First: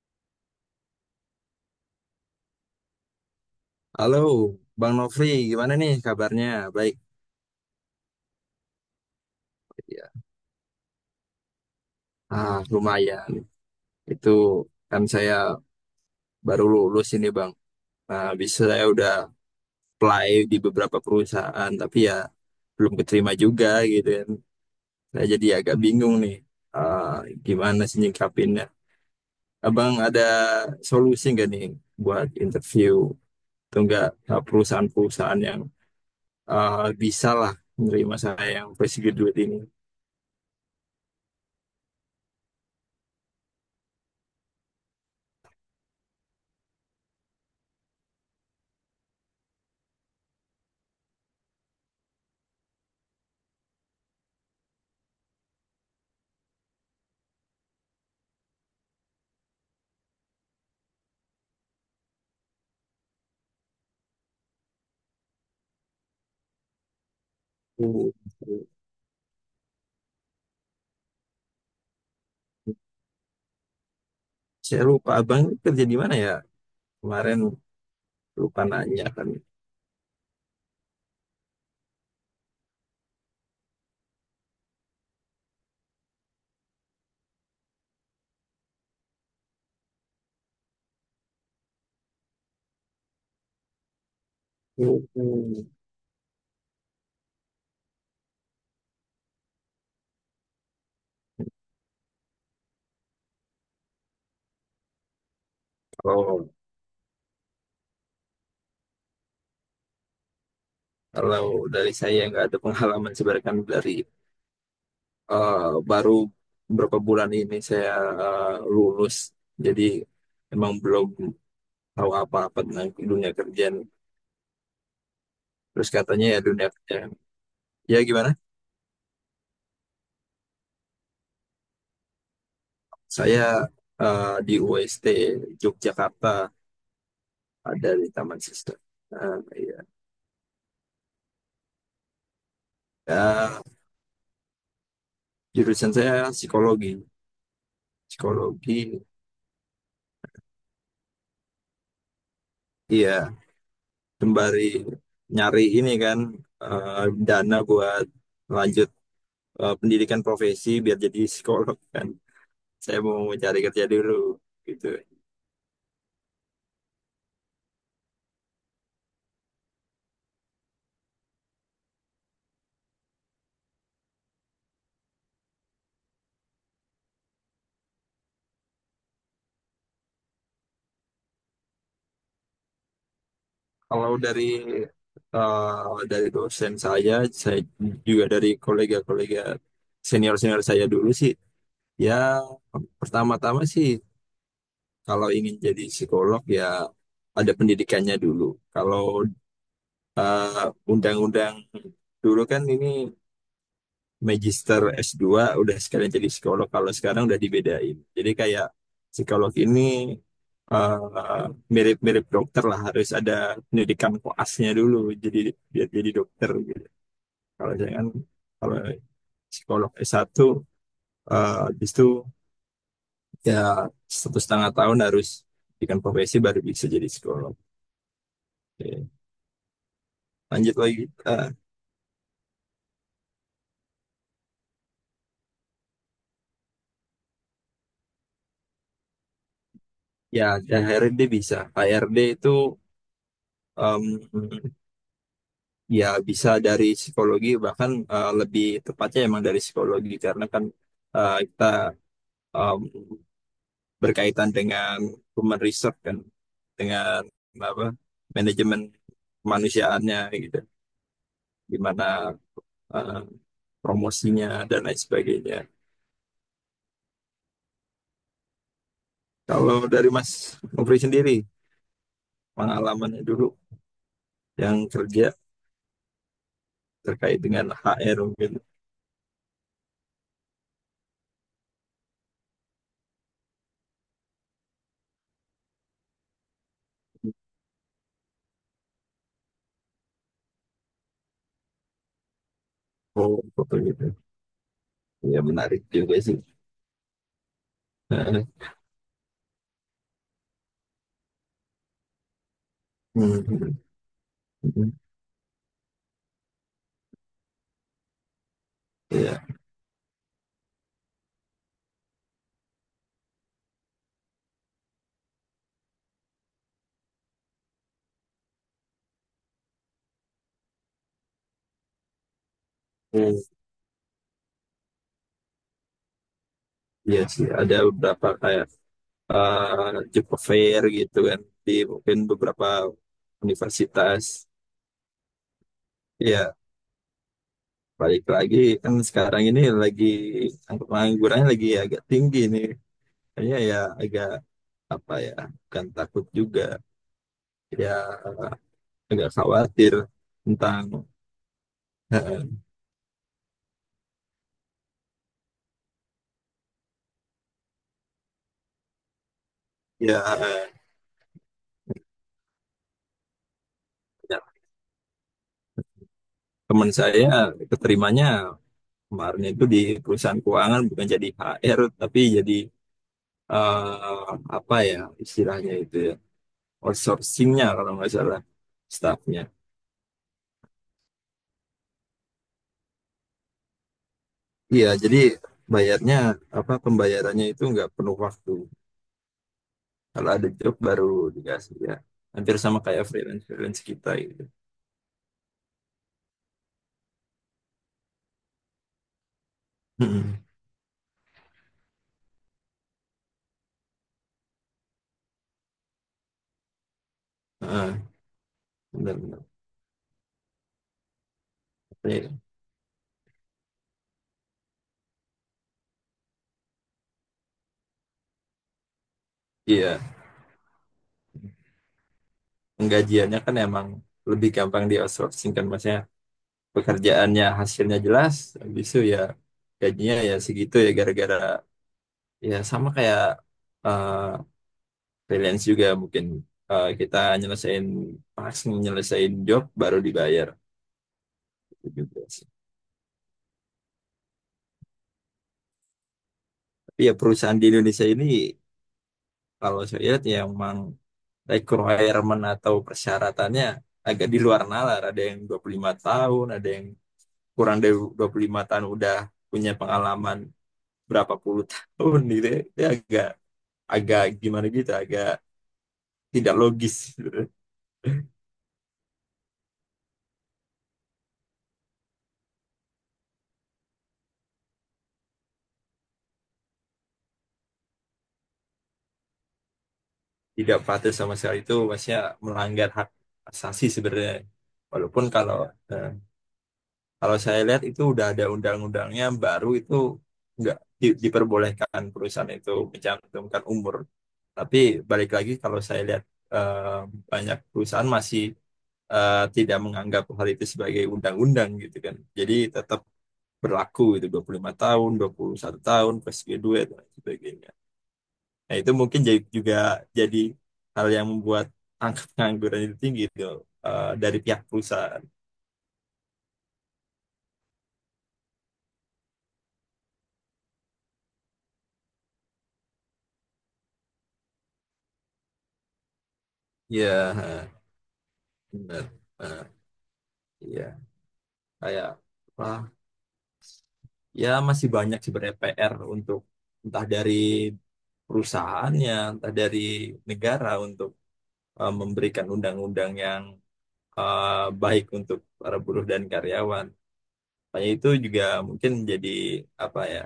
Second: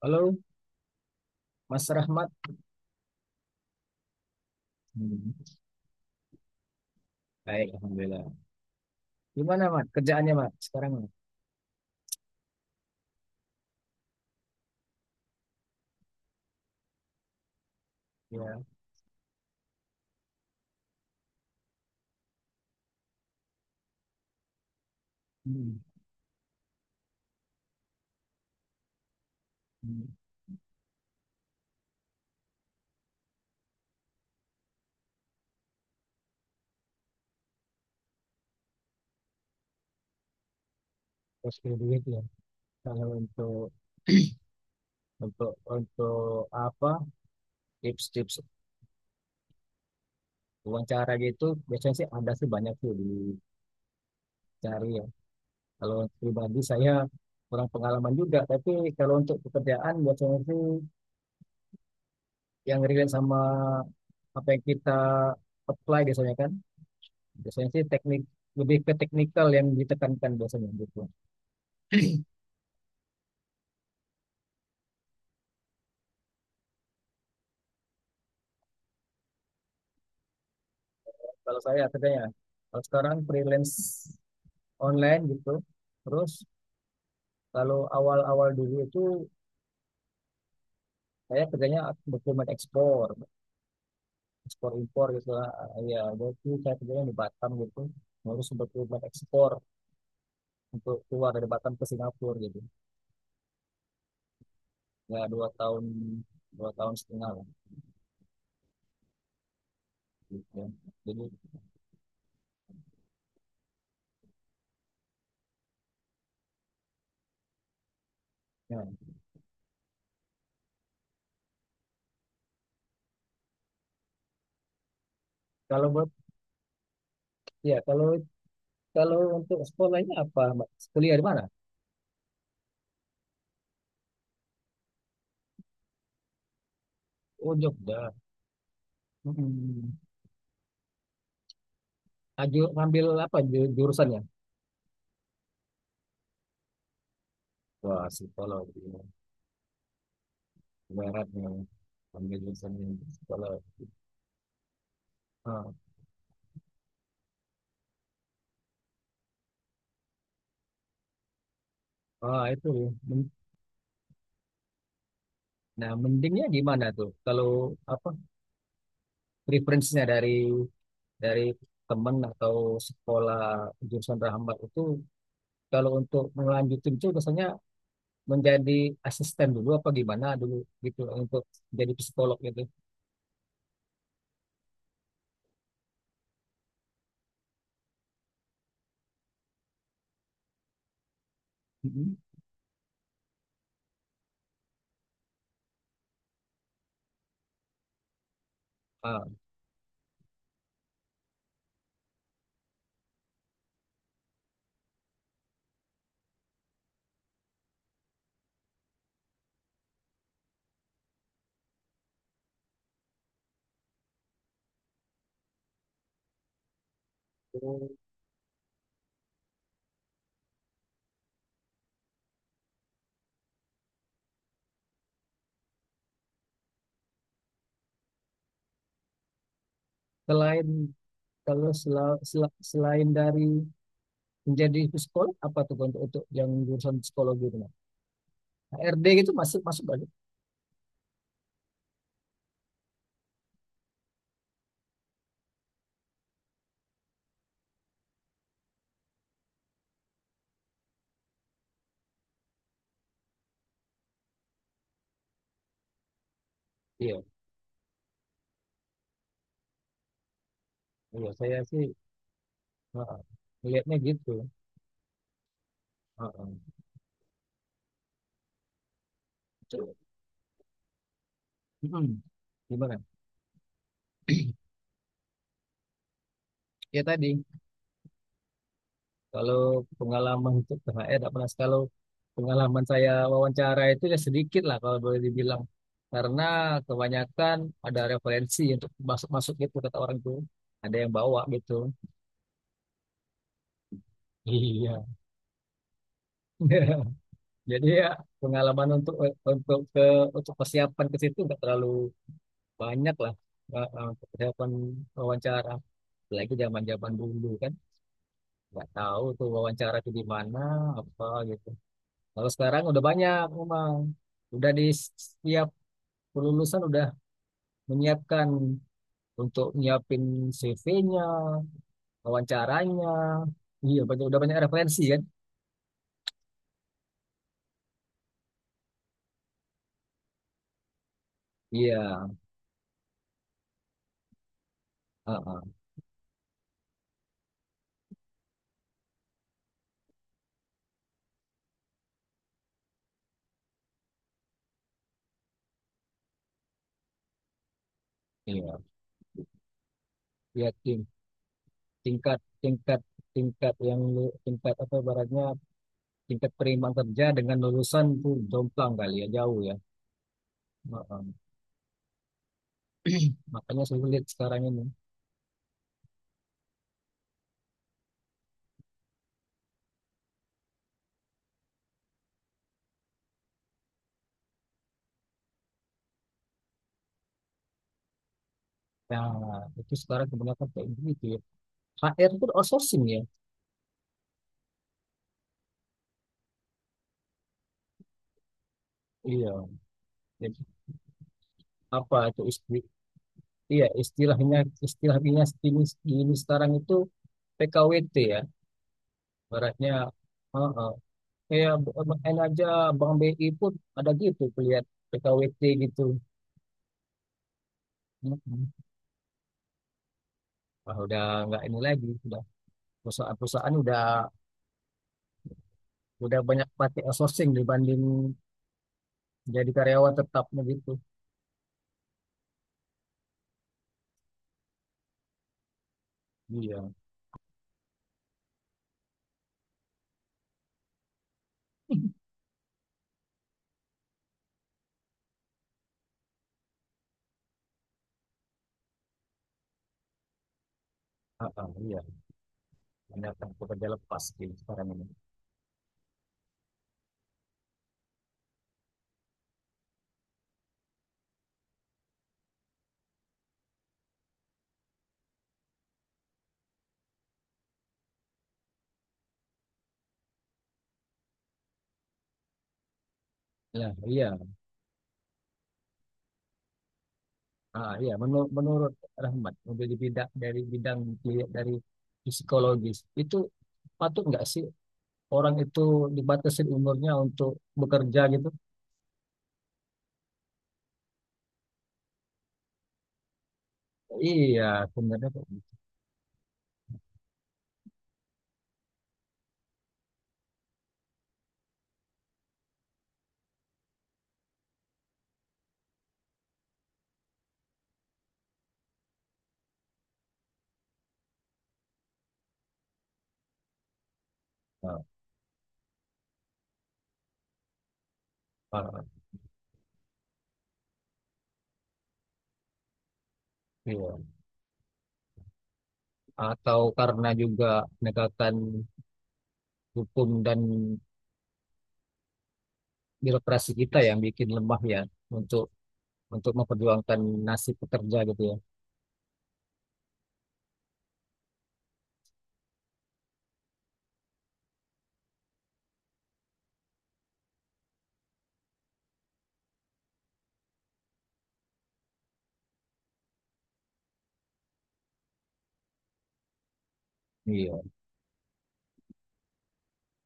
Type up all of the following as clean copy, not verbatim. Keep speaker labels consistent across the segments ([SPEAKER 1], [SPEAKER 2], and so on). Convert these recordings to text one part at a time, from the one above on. [SPEAKER 1] Halo, Mas Rahmat.
[SPEAKER 2] Halo, Bang Nofri,
[SPEAKER 1] Hmm.
[SPEAKER 2] gimana nih kabarnya? Baik,
[SPEAKER 1] Baik, Alhamdulillah. Gimana, Mat?
[SPEAKER 2] ya.
[SPEAKER 1] Kerjaannya, Mat, sekarang? Mat?
[SPEAKER 2] Ah, lumayan. Itu kan saya baru lulus ini, Bang. Nah, habis
[SPEAKER 1] Ya.
[SPEAKER 2] saya udah apply di beberapa perusahaan, tapi ya belum keterima juga gitu kan. Saya jadi agak
[SPEAKER 1] Hmm.
[SPEAKER 2] bingung nih, ah, gimana sih nyikapinnya. Abang
[SPEAKER 1] Hmm.
[SPEAKER 2] ada solusi nggak nih buat interview? Atau nggak perusahaan-perusahaan yang bisa lah menerima saya yang fresh graduate ini?
[SPEAKER 1] Terus punya duit ya. Kalau untuk apa tips-tips wawancara gitu biasanya sih ada sih banyak tuh dicari ya. Kalau untuk pribadi saya kurang pengalaman juga, tapi kalau untuk pekerjaan biasanya sih yang relate sama apa yang kita apply biasanya kan. Biasanya sih teknik
[SPEAKER 2] Uh.
[SPEAKER 1] lebih ke teknikal yang ditekankan biasanya gitu.
[SPEAKER 2] Saya lupa abang ini kerja di mana ya? Kemarin lupa nanya kan.
[SPEAKER 1] Kalau saya kerjanya, kalau sekarang freelance online gitu. Terus kalau awal-awal dulu itu saya kerjanya dokumen ekspor, ekspor impor gitu lah.
[SPEAKER 2] Mm.
[SPEAKER 1] Ya, jadi saya kerjanya di Batam gitu, ngurus dokumen ekspor untuk keluar dari Batam ke Singapura gitu. Ya dua tahun
[SPEAKER 2] Kalau
[SPEAKER 1] dua tahun setengah lah. Gitu, ya. Jadi,
[SPEAKER 2] kalau dari saya nggak ada pengalaman sebenarnya kan dari eh, baru beberapa bulan ini saya eh,
[SPEAKER 1] ya.
[SPEAKER 2] lulus. Jadi emang belum tahu apa-apa tentang dunia kerjaan.
[SPEAKER 1] Kalau
[SPEAKER 2] Terus
[SPEAKER 1] buat
[SPEAKER 2] katanya ya dunia kerjaan.
[SPEAKER 1] ya
[SPEAKER 2] Ya
[SPEAKER 1] kalau
[SPEAKER 2] gimana?
[SPEAKER 1] kalau untuk sekolahnya apa Mbak? Kuliah di mana?
[SPEAKER 2] Saya di UST Yogyakarta
[SPEAKER 1] Oh,
[SPEAKER 2] ada di
[SPEAKER 1] Jogja.
[SPEAKER 2] Taman Siswa. Iya.
[SPEAKER 1] Hmm. Aju, ngambil apa
[SPEAKER 2] Ya,
[SPEAKER 1] jurusannya?
[SPEAKER 2] jurusan saya psikologi.
[SPEAKER 1] Wah, psikologi.
[SPEAKER 2] Psikologi.
[SPEAKER 1] Berat nih. Ambil jurusan yang
[SPEAKER 2] Iya,
[SPEAKER 1] psikolog.
[SPEAKER 2] sembari nyari
[SPEAKER 1] Ah,
[SPEAKER 2] ini kan dana buat lanjut pendidikan profesi biar jadi psikolog kan.
[SPEAKER 1] itu.
[SPEAKER 2] Saya mau
[SPEAKER 1] Men-
[SPEAKER 2] cari kerja dulu gitu.
[SPEAKER 1] Nah, mendingnya gimana tuh? Kalau apa preferensinya dari teman atau sekolah jurusan Rahmat itu kalau untuk melanjutin itu biasanya menjadi asisten dulu apa gimana dulu gitu untuk jadi psikolog gitu.
[SPEAKER 2] Kalau dari dosen saya juga dari kolega-kolega senior-senior saya dulu sih,
[SPEAKER 1] Mhm.
[SPEAKER 2] ya pertama-tama sih kalau ingin jadi psikolog ya ada pendidikannya dulu. Kalau
[SPEAKER 1] Ah,
[SPEAKER 2] undang-undang dulu kan ini magister S2 udah sekalian jadi psikolog, kalau sekarang udah dibedain. Jadi kayak psikolog ini eh, mirip-mirip dokter lah, harus ada pendidikan koasnya dulu jadi biar jadi dokter gitu. Kalau
[SPEAKER 1] Terus
[SPEAKER 2] jangan kalau psikolog S1 habis itu ya 1,5 tahun harus pendidikan profesi baru bisa jadi psikolog. Oke,
[SPEAKER 1] selain
[SPEAKER 2] lanjut lagi. Eh,
[SPEAKER 1] kalau selain dari menjadi psikolog apa tuh untuk yang jurusan psikologi itu? HRD gitu masuk masuk banyak.
[SPEAKER 2] Ya akhirnya dia bisa HRD itu. um, Ya, bisa dari psikologi, bahkan lebih tepatnya emang dari psikologi, karena kan kita em, berkaitan dengan human research kan,
[SPEAKER 1] Iya,
[SPEAKER 2] dengan apa manajemen kemanusiaannya gitu,
[SPEAKER 1] iya saya sih,
[SPEAKER 2] gimana
[SPEAKER 1] heeh,
[SPEAKER 2] eh,
[SPEAKER 1] melihatnya gitu.
[SPEAKER 2] promosinya dan lain sebagainya.
[SPEAKER 1] Heeh.
[SPEAKER 2] Kalau
[SPEAKER 1] Itu-
[SPEAKER 2] dari Mas Nofri sendiri,
[SPEAKER 1] mm, Gimana?
[SPEAKER 2] pengalamannya dulu yang kerja
[SPEAKER 1] Ya
[SPEAKER 2] terkait
[SPEAKER 1] tadi
[SPEAKER 2] dengan HR mungkin,
[SPEAKER 1] kalau pengalaman untuk THR tidak pernah. Kalau pengalaman saya wawancara itu ya sedikit lah kalau boleh dibilang. Karena kebanyakan ada referensi untuk masuk-masuk gitu kata orang tuh. Ada yang bawa gitu.
[SPEAKER 2] oh, betul gitu.
[SPEAKER 1] Iya.
[SPEAKER 2] Ya, menarik juga sih.
[SPEAKER 1] Jadi ya pengalaman untuk ke untuk persiapan ke situ nggak terlalu banyak lah.
[SPEAKER 2] Hmm, hmm,
[SPEAKER 1] Persiapan
[SPEAKER 2] hmm.
[SPEAKER 1] wawancara apalagi zaman zaman dulu kan nggak tahu tuh
[SPEAKER 2] Iya.
[SPEAKER 1] wawancara itu di mana apa gitu. Kalau sekarang udah banyak memang, udah di setiap kelulusan udah menyiapkan untuk nyiapin CV-nya, wawancaranya,
[SPEAKER 2] Hmm.
[SPEAKER 1] iya banyak udah banyak referensi kan.
[SPEAKER 2] Iya sih, ada beberapa kayak Jepang Fair gitu kan di
[SPEAKER 1] Iya,
[SPEAKER 2] mungkin beberapa universitas.
[SPEAKER 1] ah, ah,
[SPEAKER 2] Iya, balik lagi, kan sekarang ini lagi angka penganggurannya lagi agak tinggi nih. Kayaknya ya agak apa ya, bukan takut juga, ya
[SPEAKER 1] iya,
[SPEAKER 2] agak khawatir
[SPEAKER 1] iya,
[SPEAKER 2] tentang
[SPEAKER 1] ting- tingkat tingkat tingkat yang tingkat apa ibaratnya tingkat penerimaan kerja dengan lulusan tuh jomplang kali ya jauh ya.
[SPEAKER 2] ya,
[SPEAKER 1] Heeh. Makanya sulit
[SPEAKER 2] ya,
[SPEAKER 1] sekarang ini,
[SPEAKER 2] teman saya keterimanya kemarin itu di perusahaan keuangan bukan jadi HR tapi jadi apa ya istilahnya itu ya, outsourcingnya kalau nggak salah, staffnya.
[SPEAKER 1] nah itu sekarang kebanyakan kayak begitu ya. HR itu outsourcing ya.
[SPEAKER 2] Iya, jadi bayarnya, apa, pembayarannya itu nggak penuh waktu.
[SPEAKER 1] Iya.
[SPEAKER 2] Kalau ada
[SPEAKER 1] Jadi
[SPEAKER 2] job baru dikasih ya.
[SPEAKER 1] apa itu
[SPEAKER 2] Hampir
[SPEAKER 1] isti
[SPEAKER 2] sama kayak freelance freelance
[SPEAKER 1] iya
[SPEAKER 2] kita gitu.
[SPEAKER 1] istilahnya istilahnya ini, ini sekarang itu PKWT ya. Baratnya,
[SPEAKER 2] Mm-mm.
[SPEAKER 1] heeh. Kayak BUMN aja, Bank BI pun ada gitu lihat PKWT gitu.
[SPEAKER 2] Ah,
[SPEAKER 1] Heeh.
[SPEAKER 2] benar-benar.
[SPEAKER 1] Wah, udah nggak ini lagi,
[SPEAKER 2] Iya,
[SPEAKER 1] udah perusahaan-perusahaan udah banyak pakai outsourcing dibanding jadi
[SPEAKER 2] iya.
[SPEAKER 1] karyawan tetapnya gitu.
[SPEAKER 2] Penggajiannya kan emang lebih gampang di outsourcing kan, maksudnya
[SPEAKER 1] Iya,
[SPEAKER 2] pekerjaannya hasilnya jelas, habis itu ya gajinya ya segitu ya, gara-gara ya sama kayak eh, freelance juga mungkin, kita nyelesain pas nyelesain job baru dibayar.
[SPEAKER 1] heeh,
[SPEAKER 2] Gitu
[SPEAKER 1] iya.
[SPEAKER 2] juga sih.
[SPEAKER 1] Menyiapkan pekerja lepas di sekarang ini.
[SPEAKER 2] Tapi ya perusahaan di Indonesia ini kalau saya lihat ya emang requirement atau persyaratannya agak di luar nalar. Ada yang 25 tahun, ada yang kurang dari 25 tahun udah punya pengalaman berapa puluh tahun gitu, ya. Itu agak
[SPEAKER 1] Ya,
[SPEAKER 2] agak
[SPEAKER 1] iya.
[SPEAKER 2] gimana gitu, agak tidak logis gitu.
[SPEAKER 1] Iya. Menurut Rahmat, menjadi bidang dari psikologis itu patut nggak sih orang itu dibatasi umurnya untuk bekerja gitu?
[SPEAKER 2] Tidak patuh sama sekali, itu maksudnya melanggar hak asasi sebenarnya.
[SPEAKER 1] Iya,
[SPEAKER 2] Walaupun
[SPEAKER 1] sebenarnya kok bisa.
[SPEAKER 2] eh, kalau saya lihat itu udah ada undang-undangnya baru, itu nggak diperbolehkan perusahaan itu mencantumkan umur. Tapi balik lagi kalau saya lihat eh, banyak perusahaan masih tidak menganggap hal itu sebagai undang-undang gitu kan. Jadi tetap berlaku itu 25 tahun, 21 tahun, plus graduate dan sebagainya. Nah, itu
[SPEAKER 1] Ah,
[SPEAKER 2] mungkin juga jadi hal yang membuat angka pengangguran itu tinggi, itu
[SPEAKER 1] iya.
[SPEAKER 2] dari pihak perusahaan.
[SPEAKER 1] Atau karena juga penegakan hukum dan birokrasi kita yang bikin lemah ya untuk untuk
[SPEAKER 2] Iya,
[SPEAKER 1] memperjuangkan nasib
[SPEAKER 2] ha,
[SPEAKER 1] pekerja gitu ya.
[SPEAKER 2] benar. Ha, iya, kayak apa? Ya masih banyak sebenarnya PR untuk entah dari perusahaannya, entah dari negara untuk memberikan undang-undang yang eh, baik untuk para buruh dan karyawan.
[SPEAKER 1] Iya,
[SPEAKER 2] Makanya itu juga mungkin jadi apa ya,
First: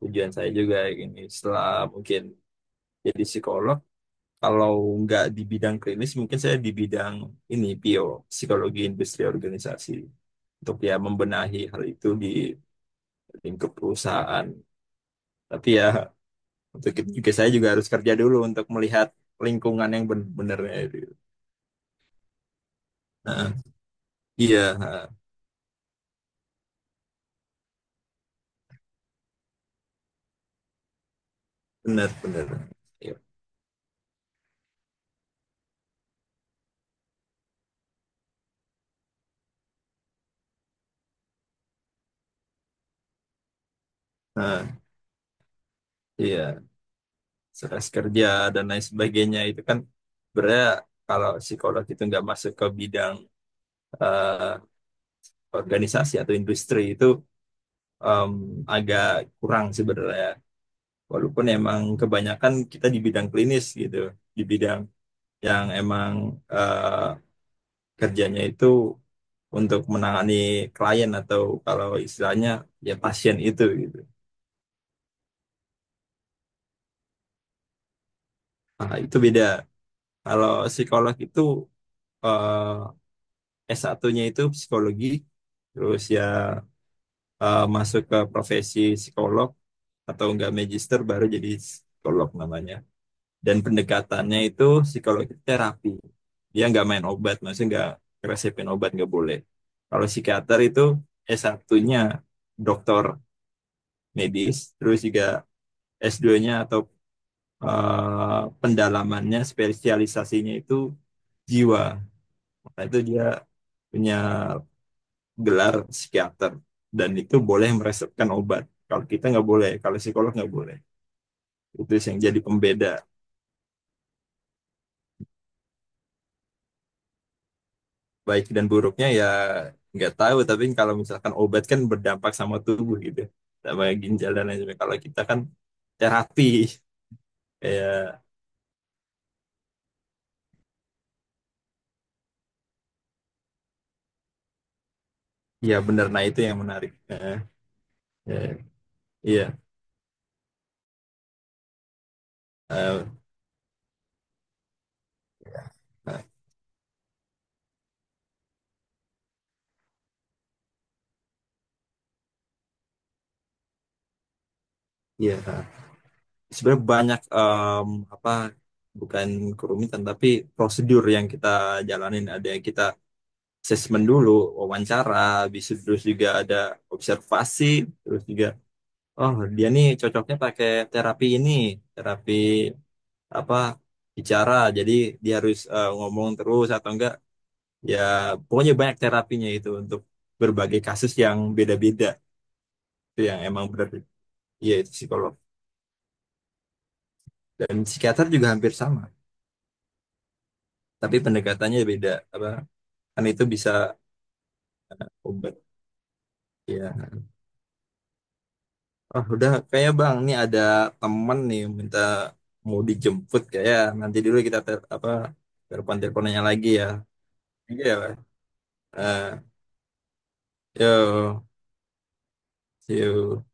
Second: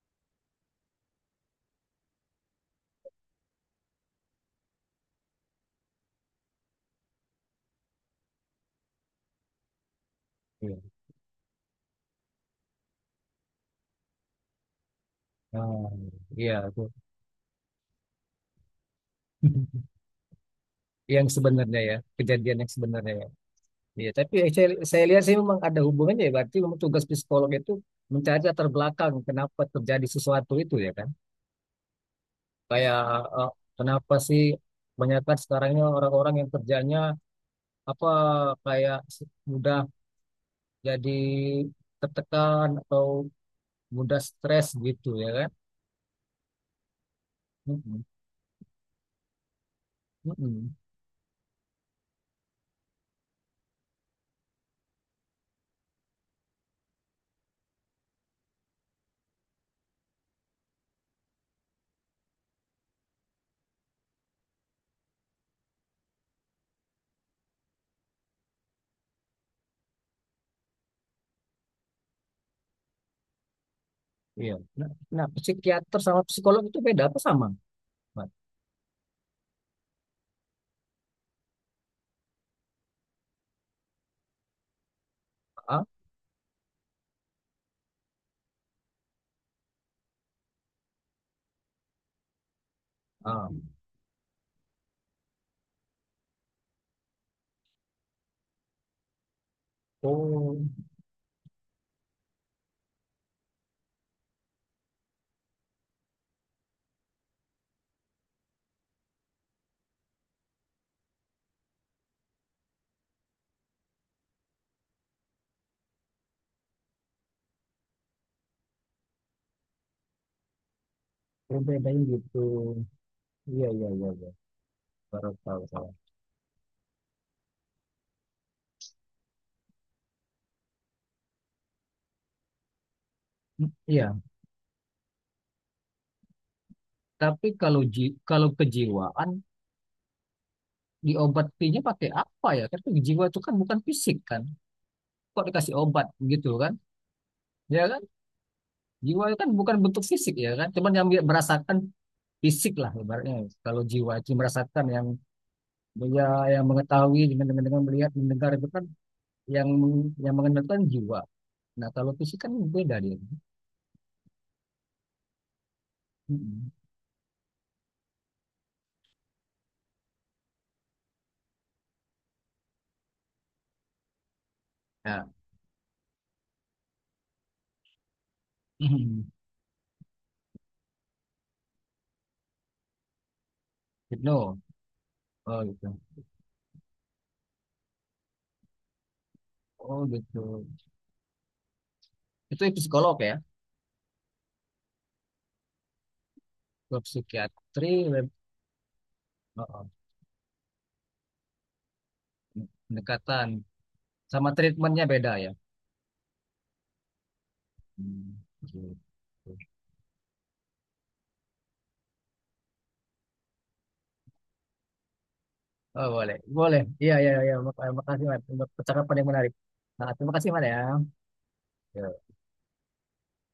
[SPEAKER 2] tujuan saya juga ini setelah mungkin jadi psikolog. Kalau nggak di bidang klinis, mungkin saya di bidang ini, PO, psikologi industri organisasi. Untuk
[SPEAKER 1] iya.
[SPEAKER 2] ya membenahi hal itu di lingkup perusahaan. Tapi ya,
[SPEAKER 1] Ah, iya, itu.
[SPEAKER 2] untuk itu juga saya juga harus kerja dulu untuk melihat lingkungan yang benar-benarnya itu.
[SPEAKER 1] Yang sebenarnya, ya kejadian yang sebenarnya, ya.
[SPEAKER 2] Nah,
[SPEAKER 1] Iya, tapi
[SPEAKER 2] iya,
[SPEAKER 1] saya lihat sih memang ada hubungannya, ya berarti memang tugas psikolog itu mencari latar belakang kenapa terjadi sesuatu itu, ya kan.
[SPEAKER 2] benar-benar.
[SPEAKER 1] Kayak eh, kenapa sih kebanyakan sekarang ini orang-orang yang kerjanya apa kayak mudah jadi tertekan atau mudah stres
[SPEAKER 2] Nah,
[SPEAKER 1] gitu ya kan.
[SPEAKER 2] iya, stres
[SPEAKER 1] Mm-mm,
[SPEAKER 2] kerja dan lain sebagainya itu kan sebenarnya
[SPEAKER 1] mm-mm.
[SPEAKER 2] kalau psikolog itu nggak masuk ke bidang eh, organisasi atau industri itu em, agak kurang sebenarnya. Walaupun emang kebanyakan kita di bidang klinis gitu, di bidang yang emang eh, kerjanya itu untuk menangani klien atau kalau istilahnya ya pasien itu gitu.
[SPEAKER 1] Iya, nah, nah, psikiater sama psikolog itu beda apa sama, Mat?
[SPEAKER 2] Nah, itu beda. Kalau psikolog itu eh, S1-nya itu psikologi,
[SPEAKER 1] Ah,
[SPEAKER 2] terus ya masuk ke profesi psikolog atau enggak magister baru jadi psikolog namanya.
[SPEAKER 1] ah.
[SPEAKER 2] Dan pendekatannya itu psikologi terapi, dia nggak main obat, maksudnya nggak resepin obat nggak boleh. Kalau psikiater
[SPEAKER 1] Oh,
[SPEAKER 2] itu S1-nya dokter medis, terus juga S2-nya atau pendalamannya spesialisasinya itu jiwa. Nah, itu dia punya gelar psikiater dan itu boleh meresepkan obat, kalau kita nggak boleh, kalau psikolog nggak boleh. Itu
[SPEAKER 1] perbedaannya
[SPEAKER 2] yang jadi
[SPEAKER 1] gitu.
[SPEAKER 2] pembeda.
[SPEAKER 1] Iya, iya, iya, iya. Baru tahu saya.
[SPEAKER 2] Baik dan buruknya ya nggak tahu, tapi kalau misalkan obat kan berdampak sama tubuh gitu, sama
[SPEAKER 1] Iya,
[SPEAKER 2] ginjal dan lain sebagainya, kalau kita kan terapi,
[SPEAKER 1] tapi kalau
[SPEAKER 2] kayak
[SPEAKER 1] kalau kejiwaan diobatinya pakai apa ya? Kan jiwa itu kan bukan fisik kan. Kok dikasih
[SPEAKER 2] ya benar.
[SPEAKER 1] obat
[SPEAKER 2] Nah, itu
[SPEAKER 1] gitu
[SPEAKER 2] yang
[SPEAKER 1] kan?
[SPEAKER 2] menarik.
[SPEAKER 1] Ya kan?
[SPEAKER 2] Eh,
[SPEAKER 1] Jiwa itu
[SPEAKER 2] iya.
[SPEAKER 1] kan bukan bentuk fisik ya kan? Cuman yang dia merasakan fisik lah
[SPEAKER 2] eh,
[SPEAKER 1] ibaratnya. Kalau jiwa itu merasakan yang ya,
[SPEAKER 2] eh,
[SPEAKER 1] yang mengetahui dengan melihat mendengar itu kan yang mengenalkan jiwa. Nah, kalau fisik kan beda dia.
[SPEAKER 2] iya. Yeah.
[SPEAKER 1] Mm-mm.
[SPEAKER 2] Sebenarnya banyak apa, bukan kerumitan tapi prosedur yang kita jalanin, ada yang kita assessment dulu, wawancara
[SPEAKER 1] Nah,
[SPEAKER 2] bisa, terus juga ada observasi, terus juga oh dia nih cocoknya pakai terapi ini, terapi apa, bicara,
[SPEAKER 1] Hypno.
[SPEAKER 2] jadi dia harus
[SPEAKER 1] Oh gitu.
[SPEAKER 2] ngomong terus atau enggak, ya pokoknya banyak terapinya itu untuk
[SPEAKER 1] Oh gitu.
[SPEAKER 2] berbagai kasus yang beda-beda.
[SPEAKER 1] Itu psikolog
[SPEAKER 2] Itu
[SPEAKER 1] ya,
[SPEAKER 2] yang emang benar, iya itu psikolog,
[SPEAKER 1] ke
[SPEAKER 2] dan
[SPEAKER 1] psikiatri,
[SPEAKER 2] psikiater
[SPEAKER 1] web,
[SPEAKER 2] juga hampir sama
[SPEAKER 1] oh, oh.
[SPEAKER 2] tapi pendekatannya beda, apa kan itu
[SPEAKER 1] Pendekatan
[SPEAKER 2] bisa
[SPEAKER 1] sama treatmentnya beda ya.
[SPEAKER 2] obat ya.
[SPEAKER 1] Hmm, gitu.
[SPEAKER 2] Oh, udah, kayak bang nih ada temen nih minta mau dijemput, kayak nanti dulu kita apa telepon
[SPEAKER 1] Oh boleh,
[SPEAKER 2] teleponannya lagi
[SPEAKER 1] boleh.
[SPEAKER 2] ya,
[SPEAKER 1] Iya, iya, iya.
[SPEAKER 2] iya Bang.
[SPEAKER 1] Makasih Mat untuk percakapan
[SPEAKER 2] Eh,
[SPEAKER 1] yang menarik. Nah, terima kasih Mat ya.
[SPEAKER 2] Yo, see you.